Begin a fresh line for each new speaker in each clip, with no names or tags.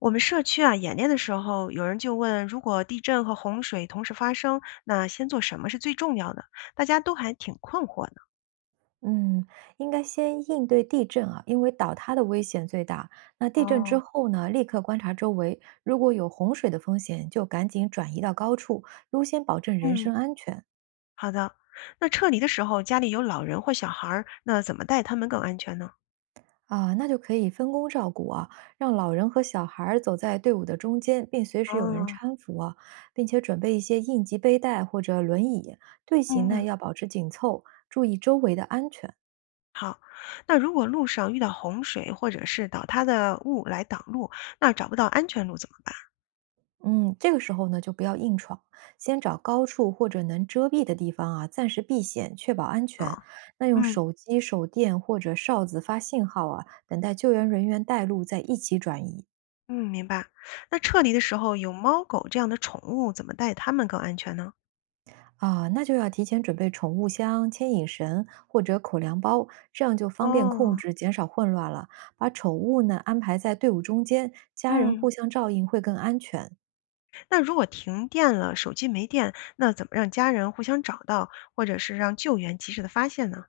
我们社区啊，演练的时候，有人就问，如果地震和洪水同时发生，那先做什么是最重要的？大家都还挺困惑的。
嗯，应该先应对地震啊，因为倒塌的危险最大。那地震之
哦，
后呢，立刻观察周围，如果有洪水的风险，就赶紧转移到高处，优先保证人
嗯，
身安全
好的。那撤离的时候，家里有老人或小孩儿，那怎么带他们更安全呢？
啊。那就可以分工照顾啊，让老人和小孩儿走在队伍的中间，并随时有人
哦，
搀扶啊，并且准备一些应急背带或者轮椅。队形呢
嗯，
要保持紧凑，注意周围的安全。
好。那如果路上遇到洪水或者是倒塌的物来挡路，那找不到安全路怎么办？
嗯，这个时候呢，就不要硬闯，先找高处或者能遮蔽的地方啊，暂时避险，确保安
哦，
全。那用
嗯
手机、手电或者哨子发信号啊，等待救援人员带路，再一起转移。
嗯，明白。那撤离的时候，有猫狗这样的宠物，怎么带它们更安全呢？
啊，那就要提前准备宠物箱、牵引绳或者口粮包，这样就方便控
哦，
制，减少混乱了。把宠物呢安排在队伍中间，家人
嗯。
互相照应会更安全。
那如果停电了，手机没电，那怎么让家人互相找到，或者是让救援及时的发现呢？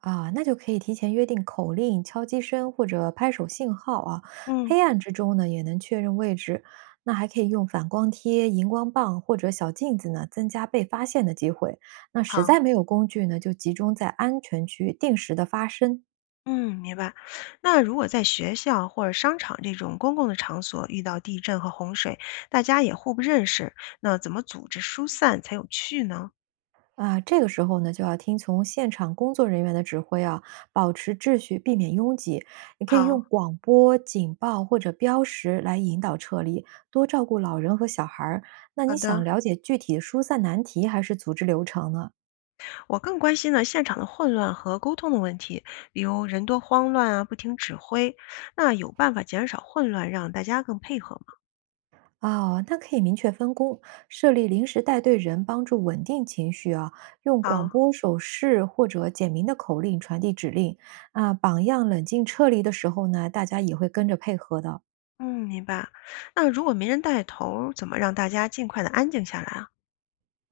啊，那就可以提前约定口令、敲击声或者拍手信号啊。
嗯，
黑暗之中呢，也能确认位置。那还可以用反光贴、荧光棒或者小镜子呢，增加被发现的机会。那实
好，
在没有工具呢，就集中在安全区定时的发声。
嗯，明白。那如果在学校或者商场这种公共的场所遇到地震和洪水，大家也互不认识，那怎么组织疏散才有趣呢？
啊，这个时候呢，就要听从现场工作人员的指挥啊，保持秩序，避免拥挤。你可以
好。
用广播、警报或者标识来引导撤离，多照顾老人和小孩儿。那
好
你想
的，
了解具体的疏散难题还是组织流程呢？
我更关心呢现场的混乱和沟通的问题，比如人多慌乱啊，不听指挥，那有办法减少混乱，让大家更配合吗？
哦，那可以明确分工，设立临时带队人，帮助稳定情绪啊。用
好，
广播手势或者简明的口令传递指令啊。榜样冷静撤离的时候呢，大家也会跟着配合的。
嗯，明白。那如果没人带头，怎么让大家尽快的安静下来啊？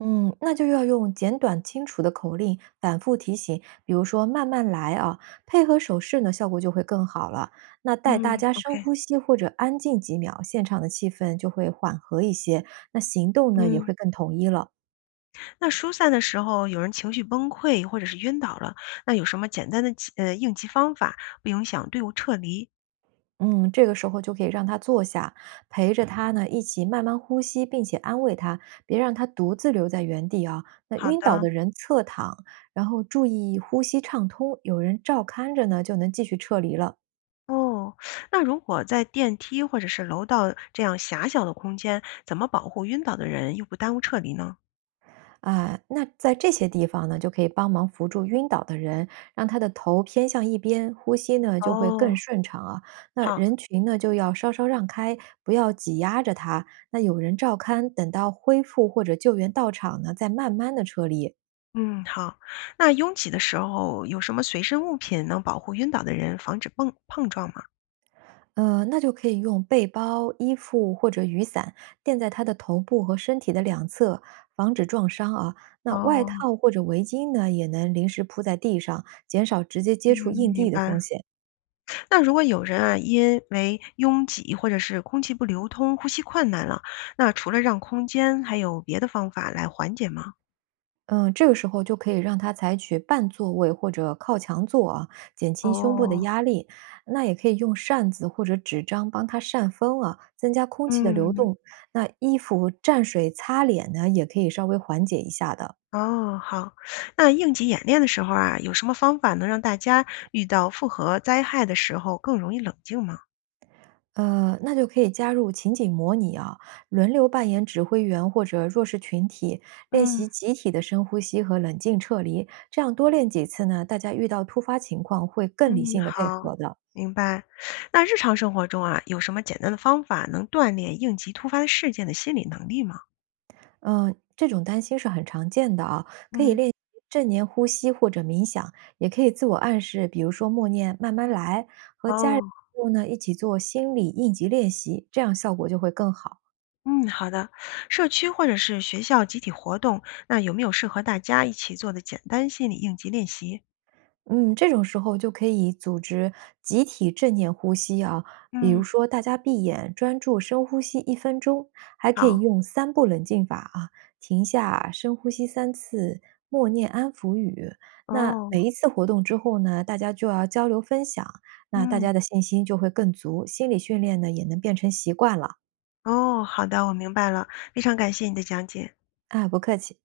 嗯，那就要用简短清楚的口令反复提醒，比如说慢慢来啊，配合手势呢，效果就会更好了。那带大
嗯，
家深
OK，
呼吸或者安静几秒，现场的气氛就会缓和一些，那行动呢也
嗯，
会更统一了。
那疏散的时候有人情绪崩溃或者是晕倒了，那有什么简单的急应急方法，不影响队伍撤离？
嗯，这个时候就可以让他坐下，陪着他呢一起慢慢呼吸，并且安慰他，别让他独自留在原地啊。那
好
晕倒
的，
的人侧躺，然后注意呼吸畅通，有人照看着呢，就能继续撤离了。
哦，那如果在电梯或者是楼道这样狭小的空间，怎么保护晕倒的人又不耽误撤离呢？
啊，那在这些地方呢，就可以帮忙扶住晕倒的人，让他的头偏向一边，呼吸呢就会更
哦，
顺畅啊。那
好，
人群呢就要稍稍让开，不要挤压着他。那有人照看，等到恢复或者救援到场呢，再慢慢的撤离。
嗯，好。那拥挤的时候有什么随身物品能保护晕倒的人，防止碰碰撞吗？
那就可以用背包、衣服或者雨伞垫在他的头部和身体的两侧，防止撞伤啊。那外
哦。
套或者围巾呢，也能临时铺在地上，减少直接
嗯，
接触硬
明
地的风
白。
险。
那如果有人啊，因为拥挤或者是空气不流通，呼吸困难了，那除了让空间，还有别的方法来缓解吗？
嗯，这个时候就可以让他采取半坐位或者靠墙坐啊，减轻胸部的
哦，
压力。那也可以用扇子或者纸张帮他扇风啊，增加空气的流
嗯，
动。那衣服蘸水擦脸呢，也可以稍微缓解一下的。
哦，好。那应急演练的时候啊，有什么方法能让大家遇到复合灾害的时候更容易冷静吗？
那就可以加入情景模拟啊，轮流扮演指挥员或者弱势群体，练
嗯
习集体的深呼吸和冷静撤离。这样多练几次呢，大家遇到突发情况会更理
嗯，
性的配
好，
合的。
明白。那日常生活中啊，有什么简单的方法能锻炼应急突发事件的心理能力吗？
嗯，这种担心是很常见的啊，可以
嗯，
练习正念呼吸或者冥想，也可以自我暗示，比如说默念“慢慢来”，和家人
哦。
朋友呢一起做心理应急练习，这样效果就会更好。
嗯，好的。社区或者是学校集体活动，那有没有适合大家一起做的简单心理应急练习？
嗯，这种时候就可以组织集体正念呼吸啊，比如
嗯，
说大家闭眼专注深呼吸1分钟，还可以
好，
用三步冷静法啊，停下深呼吸3次，默念安抚语。那
哦，
每一次活动之后呢，大家就要交流分享，那大
嗯，
家的信心就会更足，心理训练呢也能变成习惯了。
哦，好的，我明白了，非常感谢你的讲解。
啊。不客气。